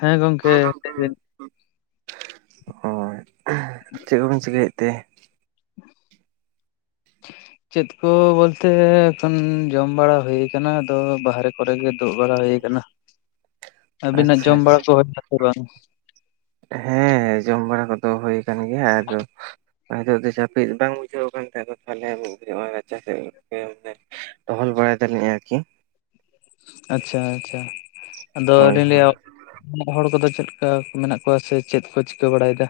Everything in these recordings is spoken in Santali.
ᱦᱮᱸ ᱦᱚᱭ ᱞᱟᱹᱭ ᱜᱚᱝᱠᱮ ᱵᱤᱱ ᱾ ᱚ ᱦᱚᱭ ᱪᱮᱫ ᱠᱚᱵᱤᱱ ᱪᱤᱠᱟᱹᱭᱮᱫ ᱛᱮ? [inaudible] ᱪᱮᱫ ᱠᱚ ᱵᱚᱞᱛᱮ ᱮᱠᱷᱚᱱ ᱡᱚᱢ ᱵᱟᱲᱟ ᱦᱩᱭ ᱟᱠᱟᱱᱟ ᱟᱫᱚ ᱵᱟᱦᱨᱮ ᱠᱚᱨᱮ ᱜᱮ ᱫᱩᱜ ᱵᱟᱲᱟ ᱦᱩᱭ ᱟᱠᱟᱱᱟ ᱾ ᱟᱹᱵᱤᱱᱟᱜ ᱟᱪᱪᱷᱟ ᱡᱚᱢ ᱵᱟᱲᱟ ᱟᱪᱪᱷᱟ ᱠᱚ ᱦᱩᱭ ᱮᱱᱟ ᱥᱮ ᱵᱟᱝ ᱾ ᱦᱮᱸ ᱡᱚᱢ ᱵᱟᱲᱟ ᱠᱚᱫᱚ ᱦᱩᱭ ᱟᱠᱟᱱ ᱜᱮᱭᱟ ᱟᱫᱚ ᱟᱨ ᱱᱤᱛᱚᱜ ᱫᱚ ᱡᱟᱹᱯᱤᱫ ᱵᱟᱝ ᱵᱩᱡᱷᱟᱹᱣ ᱠᱟᱱ ᱛᱟᱦᱮᱸᱫ ᱛᱟᱦᱚᱞᱮ ᱩᱼᱟ ᱨᱟᱪᱟ ᱥᱮᱫ ᱜᱮ ᱢᱟᱱᱮ ᱴᱚᱦᱚᱞ ᱵᱟᱲᱟᱭ ᱮᱫᱟᱞᱤᱧ ᱟᱨᱠᱤ ᱟᱪᱪᱷᱟ ᱟᱪᱪᱷᱟ ᱟᱫᱚ ᱦᱳᱭ ᱞᱤᱧ ᱦᱳᱭ ᱞᱟᱹᱭᱟ‌ ᱦᱚᱲ ᱠᱚᱫᱚ ᱪᱮᱫ ᱞᱮᱠᱟ ᱢᱮᱱᱟᱜ ᱠᱚᱣᱟ ᱥᱮ ᱪᱮᱫ ᱠᱚ ᱪᱤᱠᱟᱹ ᱵᱟᱲᱟᱭᱮᱫᱟ?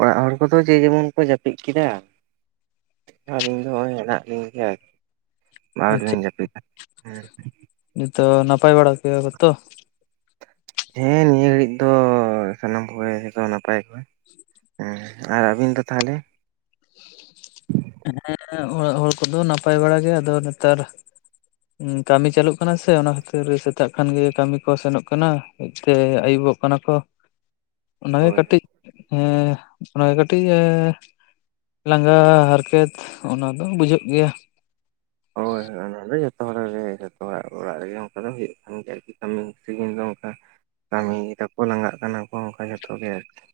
ᱚᱲᱟᱜ ᱦᱚᱲ ᱠᱚᱫᱚ ᱡᱮ ᱡᱮᱢᱚᱱ ᱠᱚ ᱡᱟᱹᱯᱤᱫ ᱠᱮᱫᱟ ᱾ ᱟᱹᱞᱤᱧ ᱫᱚ ᱱᱚᱜᱼᱚᱭ ᱦᱮᱱᱟᱜ ᱞᱤᱧ ᱜᱮᱭᱟ ᱟᱨᱠᱤ ᱵᱟᱫᱽ ᱨᱮᱞᱤᱤᱧ ᱡᱟᱹᱯᱤᱫᱟ ᱦᱮᱸ ᱾ ᱱᱤᱛᱚᱜ ᱱᱟᱯᱟᱭ ᱵᱟᱲᱟ ᱜᱮᱭᱟ ᱯᱮ ᱛᱚ ᱾ ᱦᱮᱸ ᱱᱤᱭᱟᱹ ᱜᱷᱟᱹᱲᱤᱡ ᱫᱚ ᱥᱟᱱᱟᱢ ᱠᱚᱜᱮ ᱱᱟᱯᱟᱭ ᱠᱚᱜᱮ ᱦᱮᱸ ᱾ ᱟᱨ ᱟᱹᱵᱤᱱ ᱫᱚ ᱛᱟᱦᱚᱞᱮ ᱦᱮᱸ ᱚᱲᱟᱜ ᱦᱚᱲ ᱠᱚᱫᱚ ᱱᱟᱯᱟᱭ ᱵᱟᱲᱟ ᱜᱮ ᱟᱫᱚ ᱱᱮᱛᱟᱨ ᱠᱟᱹᱢᱤ ᱪᱟᱹᱞᱩᱜ ᱠᱟᱱᱟ ᱥᱮ ᱚᱱᱟ ᱠᱷᱟᱹᱛᱤᱨ ᱥᱮᱛᱟᱜ ᱠᱷᱟᱱ ᱜᱮ ᱠᱟᱹᱢᱤ ᱠᱚ ᱥᱮᱱᱚᱜ ᱠᱟᱱᱟ ᱾ ᱦᱮᱡ ᱛᱮ ᱟᱹᱭᱩᱵᱚᱜ ᱠᱟᱱᱟ ᱠᱚ ᱾ ᱚᱱᱟᱜᱮ ᱦᱳᱭ ᱠᱟᱹᱴᱤᱡ ᱮᱸᱻ ᱚᱱᱟᱜᱮ ᱠᱟᱹᱴᱤᱡ ᱞᱟᱸᱜᱟ ᱦᱟᱨ ᱠᱮᱛ ᱚᱱᱟ ᱫᱚ ᱵᱩᱡᱷᱟᱹᱜ ᱜᱮᱭᱟ ᱾ ᱦᱚᱭ ᱦᱚᱭ ᱚᱱᱟ ᱫᱚ ᱡᱚᱛᱚ ᱦᱚᱲᱟᱜ ᱜᱮ ᱾ ᱡᱚᱛᱚᱣᱟᱜ ᱚᱲᱟᱜ ᱨᱮᱜᱮ ᱚᱱᱠᱟ ᱫᱚ ᱦᱩᱭᱩᱜ ᱠᱟᱱ ᱜᱮᱭᱟ [unintelligible] ᱠᱟᱹᱢᱤᱫᱤᱧ ᱫᱚ ᱚᱱᱠᱟ ᱠᱟᱹᱢᱤᱭ ᱫᱟᱠᱚ ᱞᱟᱸᱜᱟᱜ ᱠᱟᱱᱟ ᱠᱚ ᱚᱱᱠᱟ ᱡᱚᱛᱚ ᱜᱮ ᱟᱨᱠᱤ ᱾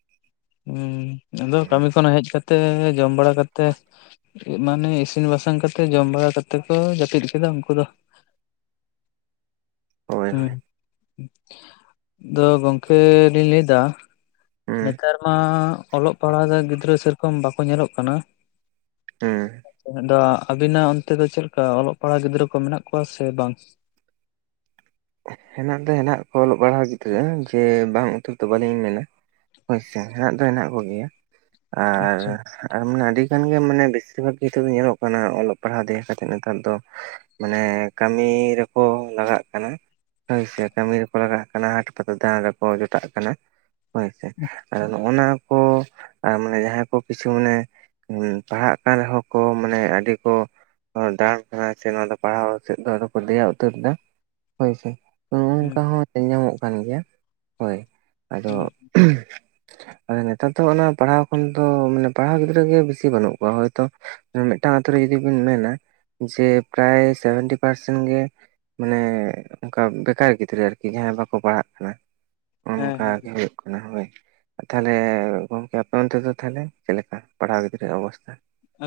ᱦᱩᱸ ᱟᱫᱚ ᱠᱟᱹᱢᱤ ᱠᱷᱚᱱ ᱦᱮᱡ ᱠᱟᱛᱮᱜ ᱡᱚᱢ ᱵᱟᱲᱟ ᱠᱟᱛᱮᱜ ᱢᱟᱱᱮ ᱤᱥᱤᱱ ᱵᱟᱥᱟᱝ ᱠᱟᱛᱮᱫ ᱡᱚᱢ ᱵᱟᱲᱟ ᱠᱟᱛᱮᱫ ᱠᱚ ᱡᱟᱹᱯᱤᱫ ᱠᱮᱫᱟ ᱩᱱᱠᱩ ᱫᱚ ᱾ ᱦᱳᱭ ᱦᱮᱸ ᱦᱳᱭ ᱫᱚ ᱜᱚᱝᱠᱮ ᱞᱤᱧ ᱞᱟᱹᱭᱫᱟ ᱾ ᱦᱩᱸ ᱱᱮᱛᱟᱨ ᱢᱟ ᱚᱞᱚᱜ ᱯᱟᱲᱦᱟᱣ ᱨᱮ ᱜᱤᱫᱽᱨᱟᱹ ᱥᱮᱨᱚᱠᱚᱢ ᱵᱟᱠᱚ ᱧᱮᱞᱚᱜ ᱠᱟᱱᱟ ᱾ ᱦᱮᱸ ᱾ ᱟᱫᱚ ᱟᱹᱵᱤᱱᱟᱜ ᱚᱱᱛᱮ ᱫᱚ ᱪᱮᱫ ᱞᱮᱠᱟ ᱚᱞᱚᱜ ᱯᱟᱲᱦᱟᱜ ᱜᱤᱫᱽᱨᱟᱹ ᱠᱚ ᱢᱮᱱᱟᱜ ᱠᱚᱣᱟ ᱥᱮ ᱵᱟᱝ? ᱦᱮᱱᱟᱜ ᱫᱚ ᱦᱮᱱᱟᱜ ᱠᱚ ᱚᱞᱚᱜ ᱯᱟᱲᱦᱟᱣ ᱜᱤᱫᱽᱨᱟᱹ ᱡᱮ ᱵᱟᱝ ᱩ ᱛᱚ ᱵᱟᱹᱞᱤᱧ ᱢᱮᱱᱟ ᱦᱚᱭ ᱥᱮ ᱦᱮᱱᱟᱜ ᱫᱚ ᱦᱮᱱᱟᱜ ᱠᱚᱜᱮᱭᱟ ᱟᱨ ᱟᱪᱪᱷᱟ ᱟᱨ ᱢᱟᱱᱮ ᱟᱹᱰᱤ ᱜᱟᱱ ᱜᱮ ᱢᱟᱱᱮ ᱵᱮᱥᱤᱨ ᱵᱷᱟᱜ ᱜᱮ ᱫᱚ ᱧᱮᱞᱚᱜ ᱠᱟᱱᱟ, ᱚᱞᱚᱜ ᱯᱟᱲᱦᱟᱜ ᱫᱤᱭᱟᱹ ᱠᱟᱛᱮᱜ ᱱᱮᱛᱟᱨ ᱫᱚ ᱢᱟᱱᱮ ᱠᱟᱹᱢᱤ ᱨᱮᱠᱚ ᱞᱟᱜᱟᱜ ᱠᱟᱱᱟ ᱾ ᱦᱳᱭ ᱥᱮ ᱠᱟᱹᱢᱤ ᱨᱮᱠᱚ ᱞᱟᱜᱟᱜ ᱠᱟᱱᱟ, ᱦᱟᱸᱴ ᱯᱟᱛᱟ ᱫᱟᱬᱟᱱ ᱨᱮᱠᱚ ᱡᱚᱴᱟᱜ ᱠᱟᱱᱟ ᱾ ᱦᱳᱭ ᱥᱮ ᱟᱨ ᱚᱱᱟ ᱠᱚ ᱟᱨ ᱢᱟᱱᱮ ᱡᱟᱦᱟᱸᱭ ᱠᱚ ᱠᱤᱪᱷᱩ ᱢᱟᱱᱮ ᱯᱟᱲᱦᱟᱜ ᱠᱟᱱ ᱨᱮᱦᱚᱸ ᱠᱚ ᱢᱟᱱᱮ ᱟᱹᱰᱤ ᱠᱚ ᱫᱟᱬᱟᱱ ᱠᱟᱱᱟ ᱥᱮ ᱱᱚᱣᱟ ᱫᱚ ᱯᱟᱲᱦᱟᱣ ᱥᱮᱫ ᱫᱚ ᱟᱫᱚ ᱠᱚ ᱫᱮᱭᱟ ᱩᱛᱟᱹᱨ ᱫᱟ ᱾ ᱦᱳᱭ ᱥᱮ ᱾ ᱦᱮᱸ ᱾ ᱧᱮᱞ ᱧᱟᱢᱚᱜ ᱠᱟᱱ ᱜᱮᱭᱟ ᱦᱳᱭ᱾ ᱟᱫᱚ ᱦᱩᱸ ᱱᱮᱛᱟᱨ ᱫᱚ ᱚᱱᱟ ᱯᱟᱲᱦᱟᱣ ᱠᱷᱚᱱ ᱫᱚ ᱢᱟᱱᱮ ᱯᱟᱲᱦᱟᱣ ᱜᱤᱫᱽᱨᱟᱹ ᱜᱮ ᱵᱮᱥᱤ ᱵᱟᱹᱱᱩᱜ ᱠᱚᱣᱟ ᱦᱚᱭ ᱛᱚ ᱢᱤᱫᱴᱟᱱ ᱟᱹᱛᱩ ᱨᱮ ᱡᱚᱫᱤ ᱵᱤᱱ ᱢᱮᱱᱟ ᱡᱮ ᱯᱨᱟᱭ ᱥᱮᱵᱷᱮᱱᱴᱤ ᱯᱟᱨᱥᱮᱱ ᱜᱮ ᱢᱟᱱᱮ ᱚᱱᱠᱟ ᱵᱮᱠᱟᱨ ᱜᱤᱫᱽᱨᱟᱹ ᱟᱨᱠᱤ ᱡᱟᱦᱟᱸᱭ ᱵᱟᱠᱚ ᱯᱟᱲᱦᱟᱜ ᱠᱟᱱᱟ᱾ ᱦᱮᱸ ᱚᱱᱠᱟ ᱦᱮᱸ ᱜᱮ ᱦᱩᱭᱩᱜ ᱠᱟᱱᱟ ᱦᱳᱭ᱾ ᱛᱟᱦᱚᱞᱮ ᱜᱚᱢᱠᱮ ᱟᱯᱮ ᱚᱱᱛᱮ ᱫᱚ ᱛᱟᱦᱚᱞᱮ ᱪᱮᱫ ᱞᱮᱠᱟ ᱯᱟᱲᱦᱟᱣ ᱜᱤᱫᱽᱨᱟᱹ ᱚᱵᱚᱥᱛᱷᱟ?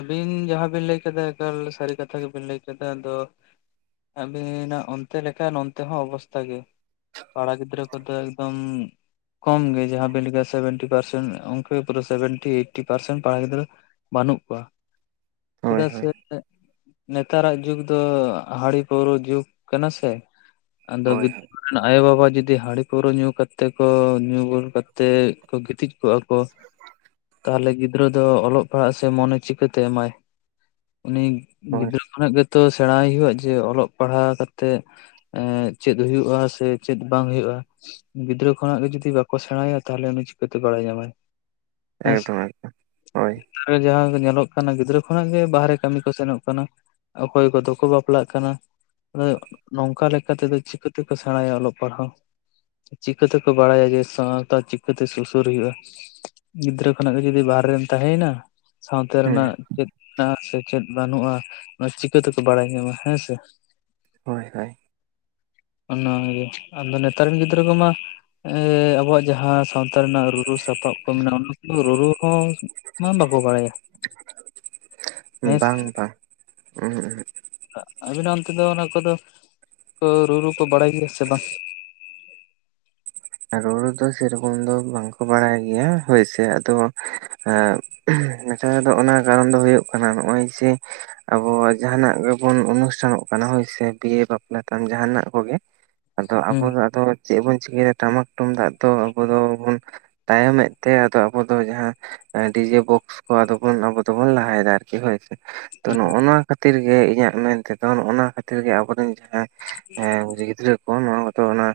ᱟᱹᱵᱤᱱ ᱡᱟᱦᱟᱸ ᱵᱤᱱ ᱞᱟᱹᱭ ᱠᱮᱫᱟ ᱮᱠᱟᱞ ᱥᱟᱹᱨᱤ ᱠᱟᱛᱷᱟ ᱜᱮᱵᱤᱱ ᱞᱟᱹᱭ ᱠᱮᱫᱟ᱾ ᱟᱫᱚ ᱟᱹᱵᱤᱱᱟᱜ ᱚᱱᱛᱮ ᱞᱮᱠᱟ ᱱᱚᱛᱮ ᱦᱚᱸ ᱚᱵᱚᱥᱛᱷᱟ ᱜᱮ ᱾ ᱠᱚᱲᱟ ᱜᱤᱫᱽᱨᱟᱹ ᱠᱚᱫᱚ ᱮᱠᱫᱚᱢ ᱠᱚᱢ ᱜᱮ ᱡᱟᱦᱟᱸ ᱵᱮᱱ ᱞᱟᱹᱭ ᱠᱮᱫᱟ ᱥᱮᱵᱷᱮᱱᱴᱤ ᱯᱟᱨᱥᱮᱱ ᱚᱱᱠᱟ ᱯᱩᱨᱟᱹ ᱥᱮᱵᱷᱮᱱᱴᱤ ᱮᱭᱤᱴᱤ ᱯᱟᱨᱥᱮᱱ ᱠᱚᱲᱟ ᱜᱤᱫᱽᱨᱟᱹ ᱵᱟᱹᱱᱩᱜ ᱠᱚᱣᱟ, ᱦᱳᱭ ᱪᱮᱫᱟᱜ ᱥᱮ? ᱦᱳᱭ ᱱᱮᱛᱟᱨᱟᱜ ᱡᱩᱜᱽ ᱫᱚ ᱦᱟᱺᱲᱤ ᱯᱟᱹᱣᱨᱟᱹ ᱡᱩᱜᱽ ᱠᱟᱱᱟ ᱥᱮ ᱟᱫᱚ ᱦᱳᱭ ᱦᱳᱭ ᱟᱭᱳ ᱵᱟᱵᱟ ᱡᱩᱫᱤ ᱦᱟᱺᱰᱤ ᱯᱟᱹᱣᱨᱟᱹ ᱧᱩ ᱠᱟᱛᱮ ᱠᱚ ᱧᱩ ᱵᱩᱞ ᱠᱟᱛᱮᱫ ᱠᱚ ᱜᱤᱛᱤᱡ ᱠᱚᱜᱼᱟ ᱠᱚ ᱾ ᱛᱟᱦᱚᱞᱮ ᱜᱤᱫᱽᱨᱟᱹ ᱫᱚ ᱚᱞᱚᱜ ᱯᱟᱲᱦᱟᱜ ᱥᱮ ᱢᱚᱱᱮ ᱪᱤᱠᱟᱹᱛᱮ ᱮᱢᱟᱭ᱾ ᱩᱱᱤ ᱦᱳᱭ ᱜᱤᱫᱽᱨᱟᱹ ᱠᱷᱚᱱᱟᱜ ᱜᱮ ᱛᱚ ᱥᱮᱬᱟᱭ ᱦᱩᱭᱩᱜᱼᱟ, ᱡᱮ ᱚᱞᱚᱜ ᱯᱟᱲᱦᱟᱣ ᱠᱟᱛᱮᱜ ᱪᱮᱫ ᱦᱳᱭᱳᱜᱼᱟ ᱥᱮ ᱪᱮᱫ ᱵᱟᱝ ᱦᱩᱭᱩᱜᱼᱟ ᱾ ᱜᱤᱫᱽᱨᱟᱹ ᱠᱷᱚᱱᱟᱜ ᱜᱮ ᱡᱩᱫᱤ ᱵᱟᱠᱚ ᱥᱮᱬᱟᱭᱟ ᱛᱟᱦᱚᱞᱮ ᱩᱱᱤ ᱪᱤᱠᱟᱹᱛᱮ ᱵᱟᱲᱟᱭ ᱧᱟᱢᱟᱭ ᱾ ᱮᱠᱫᱚᱢ ᱮᱠᱫᱚᱢ ᱦᱳᱭ ᱾ ᱡᱟᱦᱟᱸ ᱧᱮᱞᱚᱜ ᱠᱟᱱᱟ ᱜᱤᱫᱽᱨᱟᱹ ᱠᱷᱚᱱᱟᱜ ᱜᱮ, ᱵᱟᱦᱨᱮ ᱠᱟᱹᱢᱤ ᱠᱚ ᱥᱮᱱᱚᱜ ᱠᱟᱱᱟ, ᱚᱠᱚᱭ ᱠᱚᱫᱚ ᱠᱚ ᱵᱟᱯᱞᱟᱜ ᱠᱟᱱᱟ ᱾ ᱟᱫᱚ ᱱᱚᱝᱠᱟ ᱞᱮᱠᱟ ᱛᱮᱫᱚ ᱪᱤᱠᱟᱹ ᱛᱮᱠᱚ ᱥᱮᱬᱟᱭᱟ ᱚᱞᱚᱜ ᱯᱟᱲᱦᱟᱣ ᱾ ᱪᱤᱠᱟᱹ ᱛᱮᱠᱚ ᱵᱟᱲᱟᱭᱟ ᱡᱮ ᱥᱟᱶᱛᱟ ᱪᱤᱠᱟᱹ ᱛᱮ ᱥᱩᱥᱚᱨ ᱦᱩᱭᱩᱜᱼᱟ ᱾ ᱜᱤᱫᱽᱨᱟᱹ ᱠᱷᱚᱱᱟᱜ ᱜᱮ ᱡᱩᱫᱤ ᱵᱟᱭᱨᱮᱢ ᱛᱟᱦᱮᱱᱟ ᱥᱟᱶᱛᱟ ᱦᱩᱸ ᱨᱮᱱᱟᱜ ᱪᱮᱫ ᱥᱮ ᱪᱮᱫ ᱵᱟᱹᱱᱩᱜᱼᱟ᱾ ᱚᱱᱟ ᱪᱤᱠᱟᱹ ᱛᱮᱠᱚ ᱵᱟᱲᱟᱭ ᱧᱟᱢᱟ ᱦᱮᱸ ᱥᱮ ᱾ ᱦᱳᱭ, ᱦᱳᱭ ᱾ [inaudible] ᱚᱱᱟ ᱜᱮ ᱟᱫᱚ ᱱᱮᱛᱟᱨ ᱨᱮᱱ ᱜᱤᱫᱽᱨᱟᱹ ᱠᱚᱢᱟ ᱟᱵᱚᱣᱟᱜ ᱡᱟᱦᱟᱸ ᱥᱟᱶᱛᱟ ᱨᱮᱱᱟᱜ ᱨᱩᱨᱩ ᱥᱟᱯᱟᱵ ᱠᱚ ᱢᱮᱱᱟᱜᱼᱟ, ᱚᱱᱟ ᱠᱚᱫᱚ ᱨᱩᱨᱩ ᱦᱚᱸ ᱢᱟ ᱵᱟᱠᱚ ᱵᱟᱲᱟᱭᱟ ᱾ ᱦᱮᱸ ᱥᱮ ᱵᱟᱝ ᱾ ᱵᱟᱝ ᱟᱵᱤᱱᱟᱜ ᱚᱱᱛᱮ ᱫᱚ, ᱚᱱᱟ ᱠᱚᱫᱚ ᱠᱚ ᱨᱩᱨᱩ ᱠᱚ ᱵᱟᱲᱟᱭ ᱜᱮᱭᱟ ᱥᱮ ᱵᱟᱝ? ᱨᱩᱨᱩ ᱫᱚ ᱥᱮᱨᱚᱠᱚᱢ ᱫᱚ ᱵᱟᱝ ᱠᱚ ᱵᱟᱲᱟᱭ ᱜᱮᱭᱟ ᱦᱳᱭ ᱥᱮ ᱟᱫᱚ ᱱᱮᱛᱟᱨ ᱫᱚ ᱚᱱᱟ ᱠᱟᱨᱚᱱ ᱫᱚ ᱦᱩᱭᱩᱜ ᱠᱟᱱᱟ ᱱᱚᱜᱼᱚᱭ ᱡᱮ ᱟᱵᱚᱣᱟᱜ ᱡᱟᱦᱟᱱᱟᱜ ᱜᱮᱵᱚᱱ ᱚᱱᱩᱥᱴᱷᱟᱱᱚᱜ ᱠᱟᱱᱟ ᱦᱳᱭ ᱥᱮ ᱵᱤᱭᱮ ᱵᱟᱯᱞᱟ ᱛᱟᱢ ᱡᱟᱦᱟᱱᱟᱜ ᱠᱚᱜᱮ ᱟᱫᱚ ᱦᱩᱸ ᱟᱵᱚ ᱫᱚ ᱪᱮᱫ ᱵᱚᱱ ᱪᱤᱠᱟᱭᱟ ᱴᱟᱢᱟᱠ ᱛᱩᱢᱫᱟᱜ ᱫᱚ ᱟᱵᱚ ᱵᱟᱵᱚᱱ ᱛᱟᱭᱚᱢᱮᱫ ᱛᱮ ᱟᱫᱚ ᱟᱵᱚ ᱫᱚ ᱡᱟᱦᱟᱸ ᱰᱤᱡᱮ ᱵᱚᱠᱥ ᱠᱚ ᱟᱫᱚ ᱵᱚᱱ ᱟᱵᱚ ᱫᱚᱵᱚᱱ ᱞᱟᱦᱟᱭ ᱫᱟ ᱟᱨᱠᱤ ᱦᱳᱭ ᱥᱮ ᱾ ᱛᱚ ᱱᱚᱜᱼᱚ ᱱᱚᱣᱟ ᱠᱷᱟᱹᱛᱤᱨ ᱜᱮ ᱤᱧᱟᱹᱜ ᱢᱮᱱ ᱛᱮᱫᱚ ᱱᱚᱜᱼᱱᱟ ᱱᱚᱣᱟ ᱠᱷᱟᱹᱛᱤᱨ ᱜᱮ ᱟᱵᱚᱨᱮᱱ ᱡᱟᱦᱟᱸ ᱜᱤᱫᱽᱨᱟᱹ ᱠᱚ ᱱᱚᱣᱟ ᱠᱚᱛᱚ ᱚᱱᱟ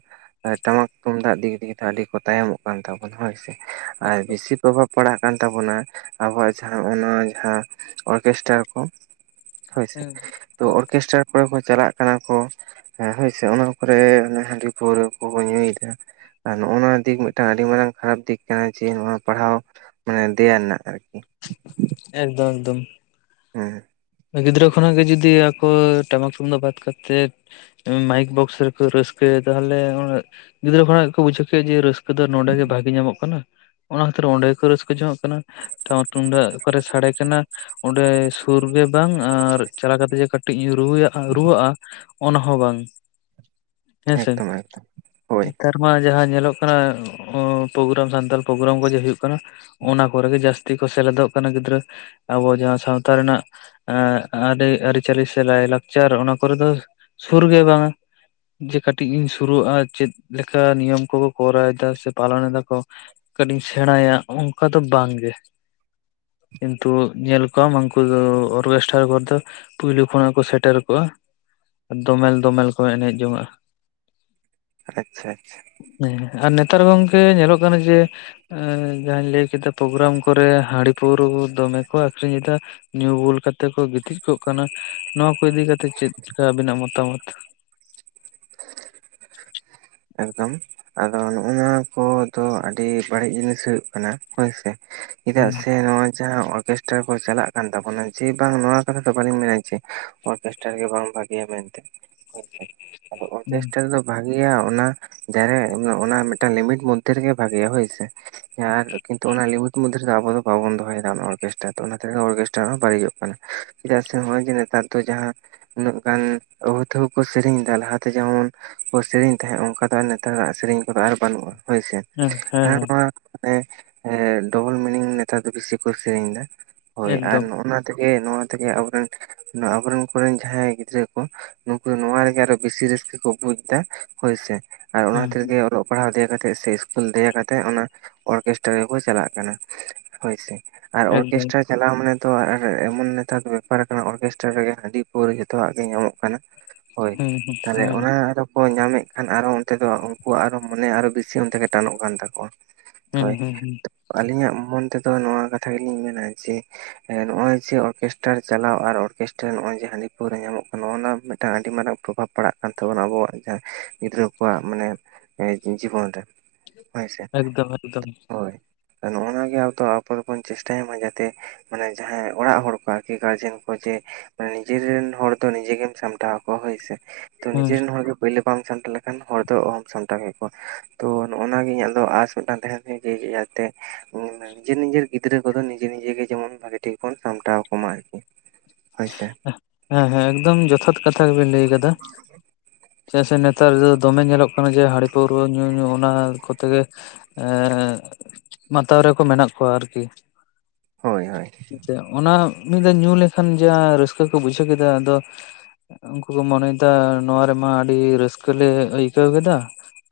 ᱴᱟᱢᱟᱠ ᱛᱩᱢᱫᱟᱜ ᱫᱤᱠ ᱫᱤᱭᱮ ᱛᱮ ᱟᱹᱰᱤ ᱠᱚ ᱛᱟᱭᱚᱢᱚᱜ ᱠᱟᱱ ᱛᱟᱵᱚ ᱦᱳᱭ ᱥᱮ ᱾ ᱟᱨ ᱮᱠᱫᱚᱢ ᱵᱮᱥᱤ ᱯᱨᱚᱵᱷᱟᱵᱽ ᱯᱟᱲᱟᱜ ᱠᱟᱱ ᱛᱟᱵᱚᱱᱟ ᱟᱵᱚᱣᱟᱜ ᱡᱟᱦᱟᱸ ᱚᱱᱟ ᱡᱟᱦᱟᱸ ᱚᱨᱜᱮᱥᱴᱟᱨ ᱠᱚ᱾ ᱦᱳᱭ ᱥᱮ ᱦᱩᱸ [inaudible] ᱛᱚ ᱦᱩᱸ ᱚᱨᱠᱮᱥᱴᱨᱟᱨ ᱠᱚᱨᱮ ᱠᱚ ᱪᱟᱞᱟᱜ ᱠᱟᱱᱟ ᱠᱚ ᱦᱳᱭ ᱥᱮ, ᱚᱱᱟ ᱠᱚᱨᱮ ᱦᱟᱺᱰᱤ ᱯᱟᱹᱣᱨᱟᱹ ᱠᱚᱠᱚ ᱧᱩᱭᱮᱫ ᱟ ᱾ ᱟᱨ ᱱᱚᱜᱼᱚ ᱱᱚᱣᱟ ᱫᱤᱠ ᱢᱤᱫᱴᱟᱝ ᱟᱹᱰᱤ ᱢᱟᱨᱟᱝ ᱠᱷᱟᱨᱟᱯ ᱫᱤᱠ ᱠᱟᱱᱟ ᱡᱮ ᱱᱚᱣᱟ ᱯᱟᱲᱦᱟᱣ ᱢᱟᱱᱮ ᱫᱮᱭᱟ ᱨᱮᱱᱟᱜ ᱟᱨᱠᱤ ᱾ [inaudible] ᱮᱠᱫᱚᱢ ᱮᱠᱫᱚᱢ ᱾ ᱦᱮᱸ ᱾ ᱜᱤᱫᱽᱨᱟᱹ ᱠᱷᱚᱱᱟᱜ ᱜᱮ ᱡᱩᱫᱤ ᱟᱠᱚ ᱴᱟᱢᱟᱠ ᱛᱩᱢᱫᱟᱜ ᱵᱟᱫ ᱠᱟᱛᱮᱫ ᱢᱟᱭᱤᱠ ᱵᱚᱠᱥ ᱨᱮᱠᱚ ᱨᱟᱹᱥᱠᱟᱹᱭᱟ ᱛᱟᱦᱚᱞᱮ ᱜᱤᱫᱽᱨᱟᱹ ᱠᱷᱚᱱᱟᱜ ᱜᱮᱠᱚ ᱵᱩᱡᱷᱟᱹᱣ ᱠᱮᱫ-ᱟ ᱡᱮ ᱨᱟᱹᱥᱠᱟᱹ ᱫᱚ ᱱᱚᱰᱮ ᱜᱮ ᱵᱷᱟᱜᱮ ᱧᱟᱢᱚᱜ ᱠᱟᱱᱟ ᱾ ᱚᱱᱟ ᱠᱷᱟᱹᱛᱤᱨ ᱚᱸᱰᱮ ᱜᱮ ᱠᱚ ᱨᱟᱹᱥᱠᱟᱹ ᱡᱚᱝᱚᱜ ᱠᱟᱱᱟ ᱾ ᱴᱟᱢᱟᱠ ᱛᱩᱢᱫᱟᱜ ᱚᱠᱟ ᱨᱮ ᱥᱟᱰᱮ ᱠᱟᱱᱟ ᱚᱸᱰᱮ ᱥᱩᱨᱜᱮ ᱵᱟᱝ ᱟᱨ ᱪᱟᱞᱟᱣ ᱠᱟᱛᱮᱜ ᱡᱮ ᱠᱟᱹᱴᱤᱡ ᱤᱧ ᱨᱩ ᱨᱩᱣᱟᱹᱜ-ᱟ ᱚᱱᱟ ᱦᱚᱸ ᱵᱟᱝ᱾ ᱦᱮᱸᱥᱮ ᱮᱠᱫᱚᱢ ᱮᱠᱫᱚᱢ ᱾ [inaudible] ᱦᱳᱭ ᱱᱮᱛᱟᱨ ᱢᱟ ᱡᱟᱦᱟᱸ ᱧᱮᱞᱚᱜ ᱠᱟᱱᱟ ᱚᱻ ᱯᱨᱳᱜᱨᱟᱢ ᱥᱟᱱᱛᱟᱞ ᱯᱨᱳᱜᱨᱟᱢ ᱠᱚ ᱡᱮ ᱦᱩᱭᱩᱜ ᱠᱟᱱᱟ ᱚᱱᱟ ᱠᱚᱨᱮ ᱜᱮ ᱡᱟᱹᱥ ᱛᱤ ᱠᱚ ᱥᱮᱞᱮᱫᱚᱜ ᱠᱟᱱᱟ ᱜᱤᱫᱽᱨᱟᱹ ᱾ ᱟᱵᱚ ᱡᱟᱦᱟᱸ ᱥᱟᱶᱛᱟ ᱨᱮᱱᱟᱜ ᱟᱨ ᱟᱹᱨᱤᱪᱟᱹᱞᱤ ᱥᱮ ᱞᱟᱭᱞᱟᱠᱪᱟᱨ ᱚᱱᱟ ᱠᱚᱨᱮ ᱫᱚ ᱥᱩᱨ ᱜᱮ ᱵᱟᱝᱟ ᱾ ᱡᱮ ᱠᱟᱹᱴᱤᱡ ᱤᱧ ᱥᱩᱨᱩᱜ-ᱟ ᱪᱮᱫ ᱞᱮᱠᱟ ᱱᱤᱭᱚᱢ ᱠᱚᱠᱚ ᱠᱚᱨᱟᱣ ᱮᱫᱟ ᱥᱮ ᱯᱟᱞᱚᱱ ᱮᱫᱟ ᱠᱚ ᱠᱟᱹᱴᱤᱡ ᱤᱧ ᱥᱮᱬᱟᱭᱟ ᱚᱱᱠᱟ ᱫᱚ ᱵᱟᱝ ᱜᱮ ᱾ ᱠᱤᱱᱛᱩ ᱧᱮᱞ ᱠᱚᱣᱟᱢ ᱩᱱᱠᱩ ᱫᱚ ᱚᱨᱜᱮᱥᱴᱟᱨ ᱠᱚᱨᱮ ᱫᱚ ᱯᱩᱭᱞᱩ ᱠᱷᱚᱱᱟᱜ ᱠᱚ ᱥᱮᱴᱮᱨ ᱠᱚᱜ-ᱟ ᱾ ᱫᱚᱢᱮᱞ ᱫᱚᱢᱮᱞ ᱠᱚ ᱮᱱᱮᱡ ᱡᱚᱝᱟᱜ-ᱟ ᱾ ᱟᱪᱪᱷᱟ ᱟᱪᱪᱷᱟ ᱾ ᱦᱮᱸ ᱟᱨ ᱱᱮᱛᱟᱨ ᱜᱚᱝᱠᱮ ᱧᱮᱞᱚᱜ ᱠᱟᱱᱟ ᱡᱮ, ᱮᱸᱻ ᱡᱟᱦᱟᱸᱧ ᱞᱟᱹᱭ ᱠᱮᱫᱟ ᱯᱨᱳᱜᱨᱟᱢ ᱠᱚᱨᱮ ᱦᱟᱺᱰᱤ ᱯᱟᱹᱣᱨᱟᱹ ᱫᱚᱢᱮ ᱠᱚ ᱟᱠᱷᱨᱤᱧ ᱮᱫᱟ ᱧᱩ ᱵᱩᱞ ᱠᱟ ᱛᱮ ᱠᱚ ᱜᱤᱛᱤᱡ ᱠᱚᱜ ᱠᱟᱱᱟ ᱱᱚᱣᱟ ᱠᱚ ᱤᱫᱤ ᱠᱟᱛᱮᱜ ᱪᱮᱫᱠᱟ ᱟᱵᱤᱱᱟᱜ ᱢᱚᱛᱟᱢᱚᱛ? ᱮᱠᱫᱚᱢ ᱾ ᱟᱫᱚ ᱱᱚᱜ-ᱱᱚᱣᱟ ᱠᱚᱫᱚ ᱟᱹᱰᱤ ᱵᱟᱹᱲᱤᱡ ᱡᱤᱱᱤᱥ ᱦᱩᱭᱩᱜ ᱠᱟᱱᱟ ᱦᱳᱭ ᱥᱮ ᱾ ᱪᱮᱫᱟᱜ ᱦᱩᱸ ᱥᱮ ᱱᱚᱣᱟ ᱪᱷᱟᱲᱟ ᱚᱨᱜᱮᱥ ᱟᱨ ᱠᱚ ᱪᱟᱞᱟᱜ ᱠᱟᱱ ᱛᱟᱵᱚᱱᱟ, ᱡᱮ ᱵᱟᱝ ᱱᱚᱣᱟ ᱠᱟᱛᱷᱟ ᱫᱚ ᱵᱟᱹᱞᱤᱧ ᱢᱮᱱᱟ ᱡᱮ ᱚᱨᱠᱮᱥᱴᱟᱨ ᱜᱮ ᱵᱟᱝ ᱵᱷᱟᱜᱮᱭᱟ ᱢᱮᱱᱛᱮ ᱾ [inaudible] ᱦᱩᱸ ᱚᱨᱠᱮᱥᱴᱟᱨ ᱫᱚ ᱵᱷᱟᱜᱮᱭᱟ᱾ ᱚᱱᱟ [unintelligible] ᱚᱱᱟ ᱢᱤᱫᱴᱟᱝ ᱞᱤᱢᱤᱴ ᱢᱚᱫᱽᱫᱷᱮ ᱨᱮᱜᱮ ᱵᱷᱟᱜᱮᱭᱟ ᱦᱳᱭ ᱥᱮ, ᱟᱨ ᱠᱤᱱᱛᱩ ᱚᱱᱟ ᱞᱤᱢᱤᱴ ᱢᱚᱫᱽᱫᱷᱮ ᱨᱮ ᱟᱵᱚ ᱫᱚ ᱵᱟᱵᱚᱱ ᱫᱚᱦᱚᱭᱮᱫᱟ ᱚᱱᱟ ᱚᱨᱜᱮᱥᱴᱟᱨ ᱫᱚ ᱚᱱᱟ ᱛᱮᱜᱮ ᱚᱨᱠᱮᱥᱴᱟᱨ ᱦᱚᱸ ᱵᱟᱹᱲᱤᱡᱚᱜ ᱠᱟᱱᱟ ᱾ ᱪᱮᱫᱟᱜ ᱥᱮ ᱱᱚᱜ-ᱚᱭ ᱡᱮ ᱱᱮᱛᱟᱨ ᱫᱚ ᱡᱟᱦᱟᱸ ᱩᱱᱟᱹᱜ ᱜᱟᱱ ᱟᱹᱣᱦᱟᱹᱛᱟᱹᱣᱦᱟᱹ ᱠᱚ ᱥᱮᱨᱮᱧ ᱮᱫᱟ ᱾ ᱞᱟᱦᱟᱛᱮ ᱡᱮᱢᱚᱱ ᱠᱚ ᱥᱮᱨᱮᱧ ᱛᱟᱦᱮᱸᱜ ᱚᱱᱠᱟ ᱫᱚ ᱟᱨ ᱱᱮᱛᱟᱨᱟᱜ ᱥᱮᱨᱮᱧ ᱠᱚᱫᱚ ᱟᱨ ᱵᱟᱹᱱᱩᱜ-ᱟ ᱦᱳᱭ ᱥᱮ, ᱦᱮᱸ ᱟᱨ ᱦᱮᱸ ᱱᱚᱣᱟ ᱮᱸ ᱰᱚᱵᱚᱞ ᱢᱤᱱᱤᱝ ᱱᱮᱛᱟᱨ ᱫᱚ ᱵᱤᱥᱤ ᱠᱚ ᱥᱮᱨᱮᱧ ᱮᱫᱟ, ᱦᱳᱭ ᱟᱨ ᱮᱠᱫᱚᱢ ᱱᱚᱜ-ᱱᱟ ᱛᱮᱜᱮ ᱱᱚᱣᱟ ᱛᱮᱜᱮ ᱟᱵᱚᱨᱮᱱ ᱟᱵᱚᱨᱮᱱ ᱠᱚ ᱨᱮᱱ ᱡᱟᱦᱟᱸᱭ ᱜᱤᱫᱽᱨᱟᱹ ᱠᱚ, ᱱᱩᱠᱩ ᱱᱚᱣᱟ ᱨᱮᱜᱮ ᱟᱨᱚ ᱵᱮᱥᱤ ᱨᱟᱹᱥᱠᱟᱹ ᱠᱚ ᱵᱩᱡ ᱮᱫᱟ ᱾ ᱦᱳᱭᱥᱮ ᱟᱨ ᱚᱱᱟ ᱦᱩᱸ ᱠᱷᱟᱛᱤᱨ ᱦᱩᱸ ᱜᱮ ᱚᱞᱚᱜ ᱯᱟᱲᱦᱟᱜ ᱫᱮᱭᱟ ᱠᱟᱛᱮᱜ ᱥᱮ ᱥᱠᱩᱞ ᱫᱮᱭᱟ ᱠᱟᱛᱮᱜ ᱚᱱᱟ ᱚᱨᱠᱮᱥᱴᱨᱟ ᱜᱮᱠᱚ ᱪᱟᱞᱟᱜ ᱠᱟᱱᱟ ᱦᱳᱭᱥᱮ ᱟᱨ ᱮᱠᱫᱚᱢ ᱚᱨᱠᱮᱥᱴᱟᱨ ᱪᱟᱞᱟᱣ ᱢᱟᱱᱮ ᱫᱚ ᱟᱨ ᱮᱢᱚᱱ ᱱᱮᱛᱟᱨ ᱵᱮᱯᱟᱨ ᱟᱠᱟᱱᱟ ᱚᱨᱜᱮᱥᱴᱟᱨ ᱨᱮᱜᱮ ᱦᱟᱺᱰᱤ ᱯᱟᱹᱣᱨᱟᱹ ᱡᱚᱛᱚᱣᱟᱜ ᱜᱮ ᱧᱟᱢᱚᱜ ᱠᱟᱱᱟ ᱾ ᱦᱳᱭ ᱦᱩᱸ ᱦᱩᱸ ᱛᱟᱦᱚᱞᱮ ᱦᱩᱸ ᱚᱱᱟ ᱟᱫᱚ ᱠᱚ ᱧᱟᱢᱮᱫ ᱠᱷᱟᱱ, ᱟᱨᱚ ᱚᱱᱛᱮ ᱫᱚ ᱩᱱᱠᱩᱣᱟᱜ ᱟᱨᱚ ᱢᱚᱱᱮ ᱟᱨᱚ ᱵᱮᱥᱤ ᱚᱱᱛᱮ ᱜᱮ ᱴᱟᱱᱚᱜ ᱠᱟᱱ ᱛᱟᱠᱚᱣᱟ᱾ ᱦᱩᱸ ᱦᱳᱭ ᱦᱩᱸ ᱟᱹᱞᱤᱧᱟᱜ ᱢᱚᱱ ᱛᱮᱫᱚ ᱱᱚᱣᱟ ᱠᱟᱛᱷᱟ ᱜᱮᱞᱤᱧ ᱢᱮᱱᱟ ᱡᱮ ᱱᱚᱜᱼᱚᱭ ᱡᱮ ᱚᱨᱠᱮᱥᱴᱟᱨ ᱪᱟᱞᱟᱣ ᱟᱨ ᱚᱨᱠᱮᱥᱴᱟᱨ ᱱᱚᱜᱼᱚᱭ ᱡᱮ ᱦᱟᱺᱰᱤ ᱯᱟᱹᱣᱨᱟᱹ ᱧᱟᱢᱚᱜ ᱠᱟᱱᱟ ᱱᱚᱜ ᱱᱚᱶᱟ ᱢᱤᱫᱴᱟᱝ ᱟᱹᱰᱤ ᱢᱟᱨᱟᱝ ᱯᱨᱚᱵᱷᱟᱵᱽ ᱯᱟᱲᱟᱜ ᱠᱟᱱ ᱛᱟᱵᱚᱱᱟ ᱟᱵᱚᱣᱟᱜ ᱡᱟᱦᱟ ᱜᱤᱫᱽᱨᱟᱹ ᱠᱚᱣᱟᱜ ᱢᱟᱱᱮ ᱡᱤᱵᱚᱱ ᱨᱮ ᱦᱳᱭ ᱥᱮ ᱮᱠᱫᱚᱢ ᱮᱠᱫᱚᱢ ᱦᱳᱭ ᱾ ᱱᱚᱜᱼᱚᱱᱟ ᱜᱮ ᱛᱚ, ᱟᱵᱚ ᱫᱚᱵᱚᱱ ᱪᱮᱥᱴᱟᱭᱟ ᱢᱟ ᱡᱟᱛᱮ ᱢᱟᱱᱮ ᱡᱟᱦᱟᱸᱭ ᱚᱲᱟᱜ ᱦᱚᱲ ᱠᱚ ᱟᱨᱠᱤ ᱜᱟᱨᱡᱮᱱ ᱠᱚ ᱡᱮ ᱢᱟᱱᱮ ᱱᱤᱡᱮ ᱨᱮᱱ ᱦᱚᱲ ᱫᱚ ᱱᱤᱡᱮ ᱜᱮᱢ ᱥᱟᱢᱴᱟᱣ ᱠᱚ ᱦᱳᱭ ᱥᱮ ᱛᱚ, ᱦᱩᱸ ᱱᱤᱡᱮ ᱨᱮᱱ ᱦᱚᱲ ᱜᱮ ᱯᱳᱭᱞᱳ ᱵᱟᱢ ᱥᱟᱢ ᱴᱟᱣ ᱞᱮᱠᱷᱟᱱ ᱦᱚᱲ ᱫᱚ ᱚᱦᱚᱢ ᱥᱟᱢᱴᱟᱣ ᱠᱮ ᱠᱚᱣᱟ ᱛᱚ ᱱᱚᱜ ᱚᱱᱟ ᱜᱮ ᱤᱧᱟᱹᱜ ᱫᱚ ᱟᱥ ᱢᱤᱫᱴᱟᱝ ᱛᱟᱦᱮᱱ ᱛᱤᱧᱟᱹ ᱡᱮ ᱛᱮ ᱧᱤᱫᱟᱹ ᱱᱤᱡᱮᱨ, ᱱᱤᱡᱮᱨ ᱜᱤᱫᱽᱨᱟᱹ ᱠᱚᱫᱚ ᱱᱤᱡᱮ ᱱᱤᱡᱮ ᱜᱮ ᱡᱮᱢᱚᱱ ᱵᱷᱟᱜᱮ ᱴᱷᱤᱠ ᱵᱚᱱ ᱥᱟᱢᱴᱟᱣ ᱡᱚᱢᱟ ᱟᱨᱠᱤ ᱾ ᱦᱮᱸ, ᱦᱮᱸ ᱮᱠᱫᱚᱢ ᱡᱚᱛᱷᱟᱛ ᱠᱟᱛᱷᱟ ᱜᱮᱵᱤᱱ ᱞᱟᱹᱭ ᱠᱟᱫᱟ ᱾ ᱪᱮᱫᱟᱜ ᱥᱮ ᱱᱮᱛᱟᱨ ᱫᱚᱢᱮ ᱧᱮᱞᱚᱜ ᱠᱟᱱᱟ ᱡᱮ ᱦᱟᱺᱰᱤ ᱯᱟᱹᱣᱨᱟᱹ ᱧᱩ ᱧᱩ ᱚᱱᱟ ᱠᱚᱛᱮ ᱜᱮ ᱾ ᱮᱸᱻ ᱢᱟᱛᱟᱣ ᱨᱮᱠᱚ ᱢᱮᱱᱟᱜ ᱠᱚᱣᱟ ᱟᱨᱠᱤ ᱦᱳᱭ ᱦᱳᱭ ᱾ ᱡᱮ ᱚᱱᱟ ᱢᱤᱫ ᱫᱷᱟᱣ ᱧᱩ ᱞᱮᱠᱷᱟᱱ ᱡᱟ ᱨᱟᱹᱥᱠᱟᱹ ᱠᱚ ᱵᱩᱡᱷᱟᱹᱣ ᱠᱮᱫᱟ ᱟᱫᱚ ᱩᱱᱠᱩ ᱠᱩ ᱢᱚᱱᱮᱭᱮᱫᱟ ᱱᱚᱶᱟ ᱨᱮᱢᱟ ᱟᱹᱰᱤ ᱨᱟᱹᱥᱠᱟᱹ ᱞᱮ ᱟᱹᱭᱠᱟᱹᱣ ᱠᱮᱫᱟ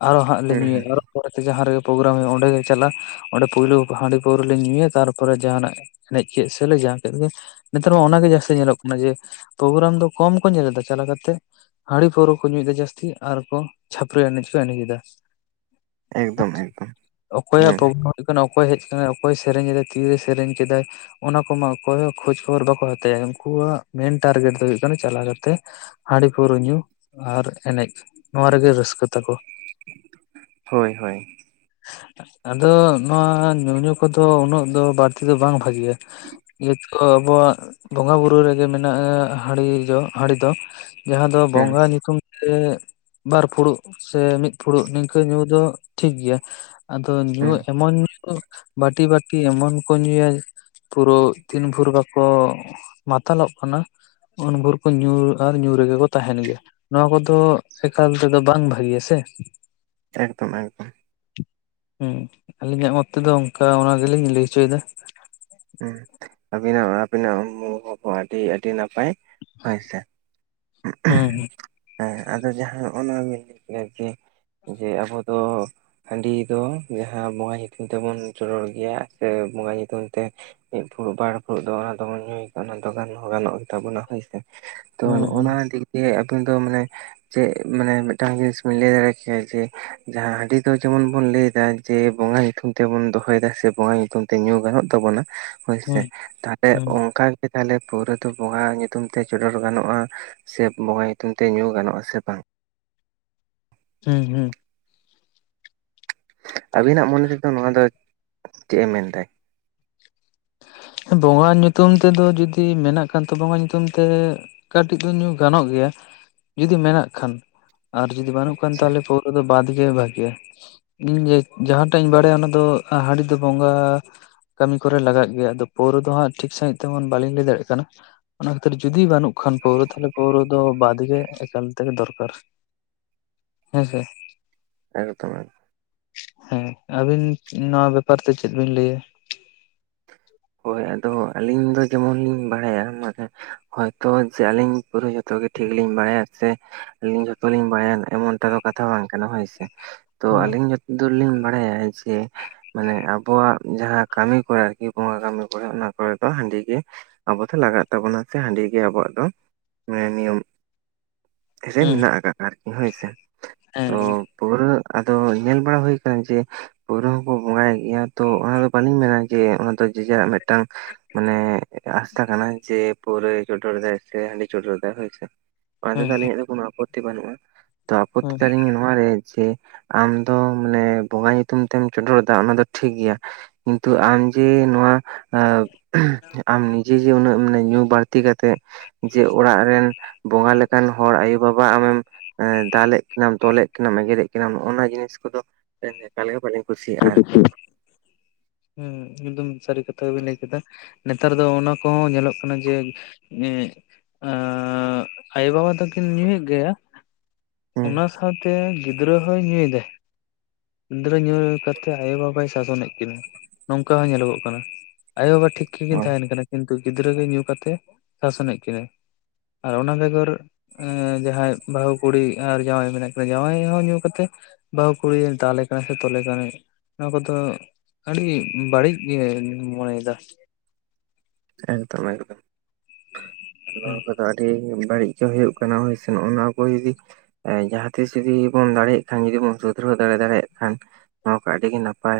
ᱟᱨᱚ ᱦᱟᱸᱜ ᱞᱮ ᱦᱩᱸ ᱧᱩᱭᱟ ᱦᱩᱸ ᱟᱨᱚ ᱾ ᱯᱚᱨᱮᱛᱮ ᱡᱟᱦᱟᱸ ᱨᱮᱜᱮ ᱯᱨᱳᱜᱨᱟᱢ ᱦᱳᱭᱳᱜᱼᱟ, ᱚᱸᱰᱮ ᱜᱮ ᱪᱟᱞᱟᱜ ᱚᱸᱰᱮ ᱯᱩᱭᱞᱩ ᱦᱟᱺᱰᱤ ᱯᱟᱹᱣᱨᱟᱹ ᱞᱮ ᱧᱩᱭᱟ ᱛᱟᱨᱯᱚᱨᱮ ᱡᱟᱦᱟᱱᱟᱜ ᱮᱱᱮᱡ ᱠᱮᱜ ᱥᱮᱞᱮ ᱡᱟᱦᱟᱸ ᱠᱮᱫ ᱜᱮ ᱱᱮᱛᱟᱨ ᱢᱟ ᱚᱱᱟᱜᱮ ᱡᱟᱹᱥᱛᱤ ᱧᱮᱞᱚᱜ ᱚᱱᱮ ᱡᱮ ᱯᱨᱳᱜᱨᱟᱢ ᱫᱚ ᱠᱚᱢ ᱠᱚ ᱧᱮᱞᱮᱫᱟ ᱪᱟᱞᱟ ᱠᱟᱛᱮ ᱾ ᱦᱟᱺᱲᱤ ᱯᱟᱹᱣᱨᱟᱹ ᱠᱚ ᱧᱩᱭ ᱮᱫᱟ ᱡᱟᱹᱥᱛᱤ ᱟᱨ ᱠᱚ ᱪᱷᱟᱹᱯᱨᱤ ᱮᱱᱮᱡ ᱠᱚ ᱮᱱᱮᱡ ᱮᱫᱟ ᱾ ᱮᱠᱫᱚᱢ ᱮᱠᱫᱚᱢ [inaudible] ᱦᱩᱭᱩᱜ ᱦᱩᱸ ᱠᱟᱱᱟ, ᱚᱠᱚᱭ ᱦᱮᱡ ᱠᱟᱱᱟᱭ ᱚᱠᱚᱭ ᱥᱮᱨᱮᱧ ᱮᱫᱟᱭ ᱛᱤᱨᱮ ᱥᱮᱨᱮᱧ ᱠᱮᱫᱟᱭ ᱚᱱᱟ ᱠᱚᱢᱟ ᱚᱠᱚᱭ ᱦᱚᱸ ᱠᱷᱳᱡᱽ ᱠᱷᱚᱵᱚᱨ ᱵᱟᱠᱚ ᱦᱟᱛᱟᱣᱟ, ᱩᱱᱠᱩ ᱦᱚᱲᱟᱜ ᱢᱮᱱ ᱴᱟᱨᱜᱮᱴ ᱫᱚ ᱦᱩᱭᱩᱜ ᱠᱟᱱᱟ ᱪᱟᱞᱟ ᱠᱟᱛᱮ ᱦᱟᱺᱰᱤ ᱯᱟᱹᱣᱨᱟᱹ ᱧᱩ ᱟᱨ ᱮᱱᱮᱡ, ᱱᱚᱣᱟ ᱨᱮᱜᱮ ᱨᱟᱹᱥᱠᱟᱹ ᱛᱟᱠᱚ ᱾ ᱦᱳᱭ, ᱦᱳᱭ ᱾ ᱟᱫᱚ ᱱᱚᱣᱟ ᱧᱩ ᱧᱩ ᱠᱚ ᱫᱚ ᱩᱱᱟᱹᱜ ᱫᱚ ᱵᱟᱲᱛᱤ ᱫᱚ ᱵᱟᱝ ᱵᱷᱟᱜᱮᱭᱟ ᱾ [unintelligible] ᱟᱵᱚᱣᱟᱜ ᱵᱚᱸᱜᱟ ᱵᱩᱨᱩ ᱨᱮᱜᱮ ᱢᱮᱱᱟᱜᱼᱟ, ᱦᱟᱺᱲᱤ ᱫᱚ ᱦᱟᱺᱲᱤ ᱫᱚ ᱡᱟᱦᱟᱸ ᱫᱚ ᱦᱩᱸ ᱵᱚᱸᱜᱟ ᱧᱩᱛᱩᱢ ᱛᱮ ᱵᱟᱨ ᱯᱷᱩᱲᱩᱜ ᱥᱮ ᱢᱤᱫ ᱯᱷᱩᱲᱩᱜ ᱱᱤᱝᱠᱟᱹ ᱧᱩ ᱫᱚ ᱴᱷᱤᱠ ᱜᱮᱭᱟ ᱾ ᱟᱫᱚ ᱧᱩ ᱦᱩᱸ ᱮᱢᱚᱱ ᱧᱩ ᱵᱟᱹᱴᱤ, ᱵᱟᱹᱴᱤ ᱮᱢᱚᱱ ᱠᱚ ᱧᱩᱭᱟ ᱯᱩᱨᱟᱹ ᱛᱤᱱ ᱵᱷᱩᱨ ᱵᱟᱠᱚ ᱢᱟᱛᱟᱞᱚᱜ ᱠᱟᱱᱟ, ᱩᱱ ᱵᱷᱩᱨ ᱠᱚ ᱧᱩ ᱟᱨ ᱧᱩ ᱨᱮᱜᱮ ᱠᱚ ᱛᱟᱦᱮᱱ ᱜᱮᱭᱟ ᱾ ᱱᱚᱣᱟ ᱠᱚᱫᱚ ᱮᱠᱟᱞ ᱛᱮᱫᱚ ᱵᱟᱝ ᱵᱷᱟᱜᱮᱭᱟ ᱥᱮ ᱾ ᱮᱠᱫᱚᱢ, ᱮᱠᱫᱚᱢ ᱾ ᱦᱩᱸ ᱟᱹᱞᱤᱧᱟᱜ ᱢᱚᱛ ᱛᱮᱫᱚ ᱚᱱᱠᱟ ᱚᱱᱟ ᱜᱮᱞᱤᱧ ᱞᱟᱹᱭ ᱦᱚᱪᱚᱭᱫᱟ ᱾ ᱦᱩᱸ ᱟᱵᱤᱱᱟᱜ, ᱟᱵᱤᱱᱟᱜ ᱢᱚᱱᱚ ᱵᱷᱟᱵ ᱦᱚᱸ ᱟᱹᱰᱤ, ᱟᱹᱰᱤ ᱱᱟᱯᱟᱭ ᱾ ᱦᱳᱭ ᱥᱮ ᱦᱩᱸ ᱾ ᱦᱮᱸ ᱟᱫᱚ ᱡᱟᱦᱟᱸ ᱱᱚᱜᱼᱚᱱᱟ ᱱᱚᱣᱟ ᱵᱤᱱ ᱞᱟᱹᱭ ᱠᱮᱫᱟ ᱡᱮ ᱡᱮ ᱟᱵᱚ ᱫᱚ ᱦᱟᱺᱰᱤ ᱫᱚ ᱡᱟᱦᱟᱸ ᱵᱚᱸᱜᱟ ᱧᱩᱛᱩᱢ ᱛᱮᱵᱚᱱ ᱪᱚᱰᱚᱨ ᱜᱮᱭᱟ ᱥᱮ ᱵᱚᱸᱜᱟ ᱧᱩᱛᱩᱢ ᱛᱮ ᱢᱤᱫ ᱯᱷᱩᱲᱩᱜ, ᱵᱟᱨ ᱯᱷᱩᱲᱩᱜ ᱫᱚ ᱚᱱᱟ ᱫᱚᱵᱚᱱ ᱧᱩᱭ ᱜᱮᱭᱟ ᱚᱱᱟ ᱫᱚ ᱜᱟᱱ ᱦᱚᱸ ᱜᱟᱱᱚᱜ ᱜᱮᱛᱟ ᱵᱚᱱᱟ ᱦᱳᱭ ᱥᱮ ᱾ ᱛᱚ ᱱᱚᱜᱼᱚᱱᱟ ᱦᱩᱸ ᱫᱤᱠ ᱫᱤᱭᱮ ᱟᱵᱤᱱ ᱫᱚ ᱢᱟᱱᱮ ᱪᱮᱜ ᱢᱟᱱᱮ ᱢᱤᱫᱴᱟᱝ ᱡᱤᱱᱤᱥ ᱵᱤᱱ ᱞᱟᱹᱭ ᱫᱟᱲᱮ ᱠᱮᱭᱟ ᱡᱮ ᱡᱟᱦᱟᱸ ᱦᱟᱺᱰᱤ ᱫᱚ ᱡᱮᱢᱚᱱ ᱵᱚᱱ ᱞᱟᱹᱭᱫᱟ ᱡᱮ ᱵᱚᱸᱜᱟ ᱧᱩᱛᱩᱢ ᱛᱮᱵᱚᱱ ᱫᱚᱦᱚᱭᱫᱟ ᱥᱮ ᱵᱚᱸᱜᱟ ᱧᱩᱛᱩᱢ ᱛᱮ ᱧᱩ ᱜᱟᱱᱚᱜ ᱛᱟᱵᱚᱱᱟ ᱦᱳᱭ ᱥᱮ ᱦᱩᱸ ᱛᱟᱦᱚᱞᱮ ᱦᱩᱸ ᱚᱱᱠᱟ ᱜᱮ ᱛᱟᱦᱚᱞᱮ ᱯᱟᱹᱣᱨᱟᱹ ᱫᱚ ᱵᱚᱸᱜᱟ ᱧᱩᱛᱩᱢ ᱛᱮ ᱪᱚᱰᱚᱨ ᱜᱟᱱᱚᱜᱼᱟ᱾ ᱥᱮ ᱵᱚᱸᱜᱟ ᱧᱩᱛᱩᱢ ᱛᱮ ᱧᱩ ᱜᱟᱱᱚᱜᱼᱟ ᱥᱮ ᱵᱟᱝ? ᱦᱩᱸ, ᱦᱩᱸ, ᱟᱹᱵᱤᱱᱟᱜ ᱢᱚᱱᱮ ᱛᱮᱫᱚ ᱱᱚᱣᱟ ᱫᱚ ᱪᱮᱜ ᱮ ᱢᱮᱱᱫᱟᱭ? ᱵᱚᱸᱜᱟ ᱧᱩᱛᱩᱢ ᱛᱮᱫᱚ ᱡᱩᱫᱤ ᱢᱮᱱᱟᱜ ᱠᱷᱟᱱ ᱛᱚ ᱵᱚᱸᱜᱟ ᱧᱩᱛᱩᱢ ᱛᱮ, ᱠᱟᱹᱴᱤᱡ ᱫᱚ ᱧᱩ ᱜᱟᱱᱚᱜ ᱜᱮᱭᱟ, ᱡᱩᱫᱤ ᱢᱮᱱᱟᱜ ᱠᱷᱟᱱ ᱟᱨ ᱡᱩᱫᱤ ᱵᱟᱹᱱᱩᱜ ᱠᱷᱟᱱ ᱟᱪᱪᱷᱟ ᱛᱟᱦᱚᱞᱮ ᱯᱟᱹᱣᱨᱟᱹ ᱠᱚᱫᱚ ᱵᱟᱫ ᱜᱮ ᱵᱷᱟᱜᱮᱭᱟ᱾ ᱤᱧ ᱡᱮ ᱡᱟᱦᱟᱸᱴᱟᱜ ᱤᱧ ᱵᱟᱲᱟᱭᱟ ᱚᱱᱟ ᱫᱚ ᱦᱟᱹᱰᱤ ᱫᱚ ᱵᱚᱸᱜᱟ ᱠᱟᱹᱢᱤ ᱠᱚᱨᱮ ᱞᱟᱜᱟᱜ ᱜᱮᱭᱟ ᱟᱫᱚ ᱯᱟᱹᱣᱨᱟᱹ ᱫᱚ ᱦᱟᱸᱜ, ᱴᱷᱤᱠ ᱥᱟᱹᱦᱤᱡ ᱛᱮᱢᱚᱱ ᱵᱟᱞᱤᱧ ᱞᱟᱹᱭ ᱫᱟᱲᱮᱜ ᱠᱟᱱᱟ᱾ ᱚᱱᱟ ᱠᱷᱟᱹᱛᱤᱨ ᱡᱩᱫᱤ ᱵᱟᱹᱱᱩᱜ ᱠᱷᱟᱱ ᱯᱟᱹᱣᱨᱟᱹ, ᱛᱟᱦᱚᱞᱮ ᱯᱟᱹᱣᱨᱟᱹ ᱫᱚ ᱵᱟᱫ ᱜᱮ ᱮᱠᱟᱞ ᱛᱮᱜᱮ ᱫᱚᱨᱠᱟᱨ᱾ ᱦᱮᱸ ᱥᱮ ᱮᱠᱫᱚᱢ ᱮᱠᱫᱚᱢ, ᱦᱮᱸ ᱟᱹᱵᱤᱱ ᱱᱚᱣᱟ ᱵᱮᱯᱟᱨ ᱛᱮ ᱪᱮᱫ ᱵᱤᱱ ᱞᱟᱹᱭᱟ? [unintelligible] ᱦᱳᱭ ᱟᱫᱚ ᱟᱹᱞᱤᱧ ᱫᱚ ᱡᱮᱢᱚᱱ ᱞᱤᱧ ᱵᱟᱲᱟᱭᱟ, ᱢᱟᱱᱮ ᱦᱚᱭᱛᱚ ᱡᱮ ᱟᱹᱞᱤᱧ, ᱯᱩᱨᱟᱹ ᱡᱚᱛᱚᱜ ᱜᱮ ᱴᱷᱤᱠ ᱞᱤᱧ ᱵᱟᱲᱟᱭᱟ ᱥᱮ ᱟᱹᱞᱤᱧ ᱡᱷᱚᱛᱚ ᱞᱤᱧ ᱵᱟᱲᱟᱭᱟ ᱮᱢᱚᱱᱴᱟ ᱫᱚ ᱠᱟᱛᱷᱟ ᱵᱟᱝ ᱠᱟᱱᱟ ᱦᱳᱭᱥᱮ, ᱛᱚ ᱦᱩᱸ ᱟᱞᱤᱧ ᱡᱚᱛᱚ ᱫᱩᱨ ᱞᱤᱧ ᱵᱟᱲᱟᱭᱟ ᱡᱮ ᱢᱟᱱᱮ ᱟᱵᱚᱣᱟᱜ ᱡᱟᱦᱟᱸ ᱠᱟᱹᱢᱤ ᱠᱚᱨᱮ ᱟᱨᱠᱤ, ᱵᱚᱸ ᱠᱟᱹᱢᱤ ᱠᱚᱨᱮ ᱚᱱᱟ ᱠᱚᱨᱮ ᱫᱚ ᱦᱟᱺᱰᱤ ᱜᱮ, ᱟᱵᱚ ᱫᱚ ᱞᱟᱜᱟᱜ ᱛᱟᱵᱚᱱᱟ ᱥᱮ ᱦᱟᱺᱰᱤ ᱜᱮ ᱟᱵᱚᱣᱟᱜ ᱫᱚ ᱢᱮ ᱱᱤᱭᱚᱢ ᱨᱤ, ᱦᱩᱸ ᱢᱮᱱᱟᱜ ᱟᱠᱟᱜᱼᱟ ᱟᱨᱠᱤ ᱦᱳᱭᱥᱮ, ᱦᱮᱸ ᱯᱩᱨᱟᱹ ᱟᱫᱚ ᱧᱮᱞ ᱵᱟᱲᱟ ᱦᱩᱭ ᱟᱠᱟᱱᱟ ᱡᱮ ᱯᱟᱹᱣᱨᱟᱹ ᱦᱚᱸᱠᱚ ᱵᱚᱸᱜᱟᱭᱮᱫ ᱜᱮᱭᱟ ᱛᱚ ᱚᱱᱟᱫᱚ ᱵᱟᱹᱞᱤᱧ ᱢᱮᱱᱟ ᱡᱮ ᱚᱱᱟ ᱫᱚ ᱡᱮ ᱡᱟᱨᱟᱜ ᱢᱤᱫᱴᱟᱝ ᱢᱟᱱᱮ ᱮᱴᱟ ᱟᱥᱛᱟ ᱠᱟᱱᱟ ᱡᱮ ᱯᱟᱹᱣᱨᱟᱹ ᱪᱚᱰᱚᱨ ᱫᱟᱭ ᱥᱮ ᱦᱟᱹᱰᱤ ᱪᱚᱰᱚᱨ ᱫᱟᱭ, ᱦᱳᱭᱥᱮ, ᱚᱱᱟ ᱦᱩᱸ ᱛᱮᱫᱚ ᱟᱹᱞᱤᱧᱟᱜ ᱫᱚ ᱠᱳᱱᱳ ᱟᱯᱚᱛᱛᱤ ᱵᱟᱹᱱᱩᱜᱼᱟ ᱛᱚ ᱟᱯᱚᱛᱛᱤ ᱦᱩᱸ ᱛᱟᱞᱤᱧ ᱱᱚᱣᱟᱨᱮ ᱡᱮ, ᱟᱢᱫᱚ ᱢᱟᱱᱮ ᱵᱚᱸᱜᱟ ᱧᱩᱛᱩᱢ ᱛᱮᱢ ᱪᱚᱰᱚᱨᱮᱫᱟ ᱚᱱᱟᱫᱚ ᱴᱷᱤᱠᱜᱮᱭᱟ, ᱠᱤᱱᱛᱩ ᱟᱢ ᱡᱮ ᱱᱚᱣᱟ ᱟ ᱟᱢ ᱱᱤᱡᱮ ᱡᱮ ᱩᱱᱟᱹᱜ ᱢᱟᱱᱮ ᱧᱩ ᱵᱟᱹᱲᱛᱤ ᱠᱟᱛᱮᱫ ᱡᱮ ᱚᱲᱟᱜ ᱨᱮᱱ ᱵᱚᱸᱜᱟ ᱞᱮᱠᱟᱱ ᱦᱚᱲ ᱟᱭᱳ ᱵᱟᱵᱟ ᱟᱢᱮᱢ ᱫᱟᱞᱮᱫ ᱠᱤᱱᱟᱢ, ᱛᱚᱞᱮᱫ ᱠᱤᱱᱟᱢ, ᱮᱜᱮᱨᱮᱫ ᱠᱤᱱᱟ, ᱱᱚᱜᱼ ᱱᱚᱣᱟ ᱡᱤᱱᱤᱥ ᱠᱚᱫᱚ ᱮᱠᱟᱞ ᱜᱮ ᱵᱟᱞᱤᱧ ᱠᱩᱥᱤᱭᱼᱟ ᱟᱨᱠᱤ, ᱦᱮᱸ ᱮᱠᱫᱚᱢ ᱥᱟᱹᱨᱤ ᱠᱟᱛᱷᱟ ᱜᱮᱵᱤᱱ ᱞᱟᱹᱭ ᱠᱮᱫᱟ᱾ ᱱᱮᱛᱟᱨ ᱫᱚ ᱚᱱᱟ ᱠᱚᱦᱚᱸ ᱧᱮᱞᱚᱜ ᱠᱟᱱᱟ ᱡᱮ ᱟᱻ ᱟᱭᱳ ᱵᱟᱵᱟ ᱛᱟ ᱠᱤᱱ ᱧᱩᱭᱮᱫ ᱜᱮᱭᱟ, ᱦᱩᱸ ᱚᱱᱟ ᱥᱟᱶᱛᱮ ᱜᱤᱫᱽᱨᱟᱹ ᱦᱚᱭ ᱧᱩᱭᱮᱫᱟᱭ, ᱜᱤᱫᱽᱨᱟᱹ ᱧᱩ ᱠᱟᱛᱮᱫ ᱟᱭᱳᱼ ᱵᱟᱵᱟᱭ ᱥᱟᱥᱚᱱᱮᱫ ᱠᱤᱱᱟᱹ, ᱱᱚᱝᱠᱟ ᱦᱚᱸ ᱧᱮᱞᱚᱜᱚᱜ ᱠᱟᱱᱟ ᱟᱭᱳ ᱵᱟᱵᱟ, ᱴᱷᱤᱠ ᱜᱮᱠᱤᱱ ᱦᱳᱭ ᱛᱟᱦᱮᱱ ᱠᱟᱱᱟ, ᱠᱤᱱᱛᱩ ᱜᱤᱫᱽᱨᱟᱹ ᱜᱮ ᱧᱩ ᱠᱟᱛᱮᱫ ᱥᱟᱥᱚᱱ ᱮᱫ ᱠᱤᱱᱟᱹ᱾ ᱟᱨ ᱚᱱᱟ ᱵᱮᱜᱚᱨ ᱮ ᱡᱟᱦᱟᱸᱟᱭ ᱵᱟᱹᱦᱩ ᱠᱩᱲᱤ ᱟᱨ ᱡᱟᱶᱟᱭ ᱢᱮᱱᱟᱜ ᱠᱤᱱᱟ, ᱡᱟᱶᱟᱭ ᱦᱚᱸ ᱧᱩ ᱠᱟᱛᱮᱜ ᱵᱟᱹᱦᱩ ᱠᱩᱲᱤ ᱫᱟᱞᱮ ᱠᱟᱱᱟᱭ ᱥᱮ ᱛᱚᱞᱮ ᱠᱟᱱᱟᱭ᱾ ᱱᱚᱣᱟ ᱠᱚᱫᱚ ᱟᱹᱰᱤ ᱵᱟᱹᱲᱤᱡ ᱜᱮ ᱢᱚᱱᱮᱭᱮᱫᱟ, ᱮᱫᱚᱢ, ᱮᱠᱫᱚᱢ ᱱᱭᱟ ᱦᱩᱸ ᱫᱚ, ᱟᱹᱰᱤ ᱵᱟᱹᱲᱤᱡ ᱜᱮ ᱦᱩᱭᱩᱜ ᱠᱟᱱᱟ ᱦᱚᱭ ᱥᱮ, ᱱᱚᱜᱼᱚᱭ ᱚᱱᱟ ᱠᱚ ᱡᱚᱫᱤ ᱮ ᱡᱟᱦᱟᱸ ᱛᱤᱥ ᱡᱩᱫᱤ ᱵᱚᱱ ᱫᱟᱲᱮᱭᱟᱜ ᱠᱷᱟᱱ, ᱡᱩᱫᱤ ᱵᱚᱱ ᱥᱩᱫᱷᱨᱟᱹᱣ ᱫᱟᱲᱮᱭᱟᱜ ᱠᱷᱟᱱ, ᱚᱱᱟ ᱫᱚ ᱟᱹᱰᱤ ᱜᱮ ᱱᱟᱯᱟᱭ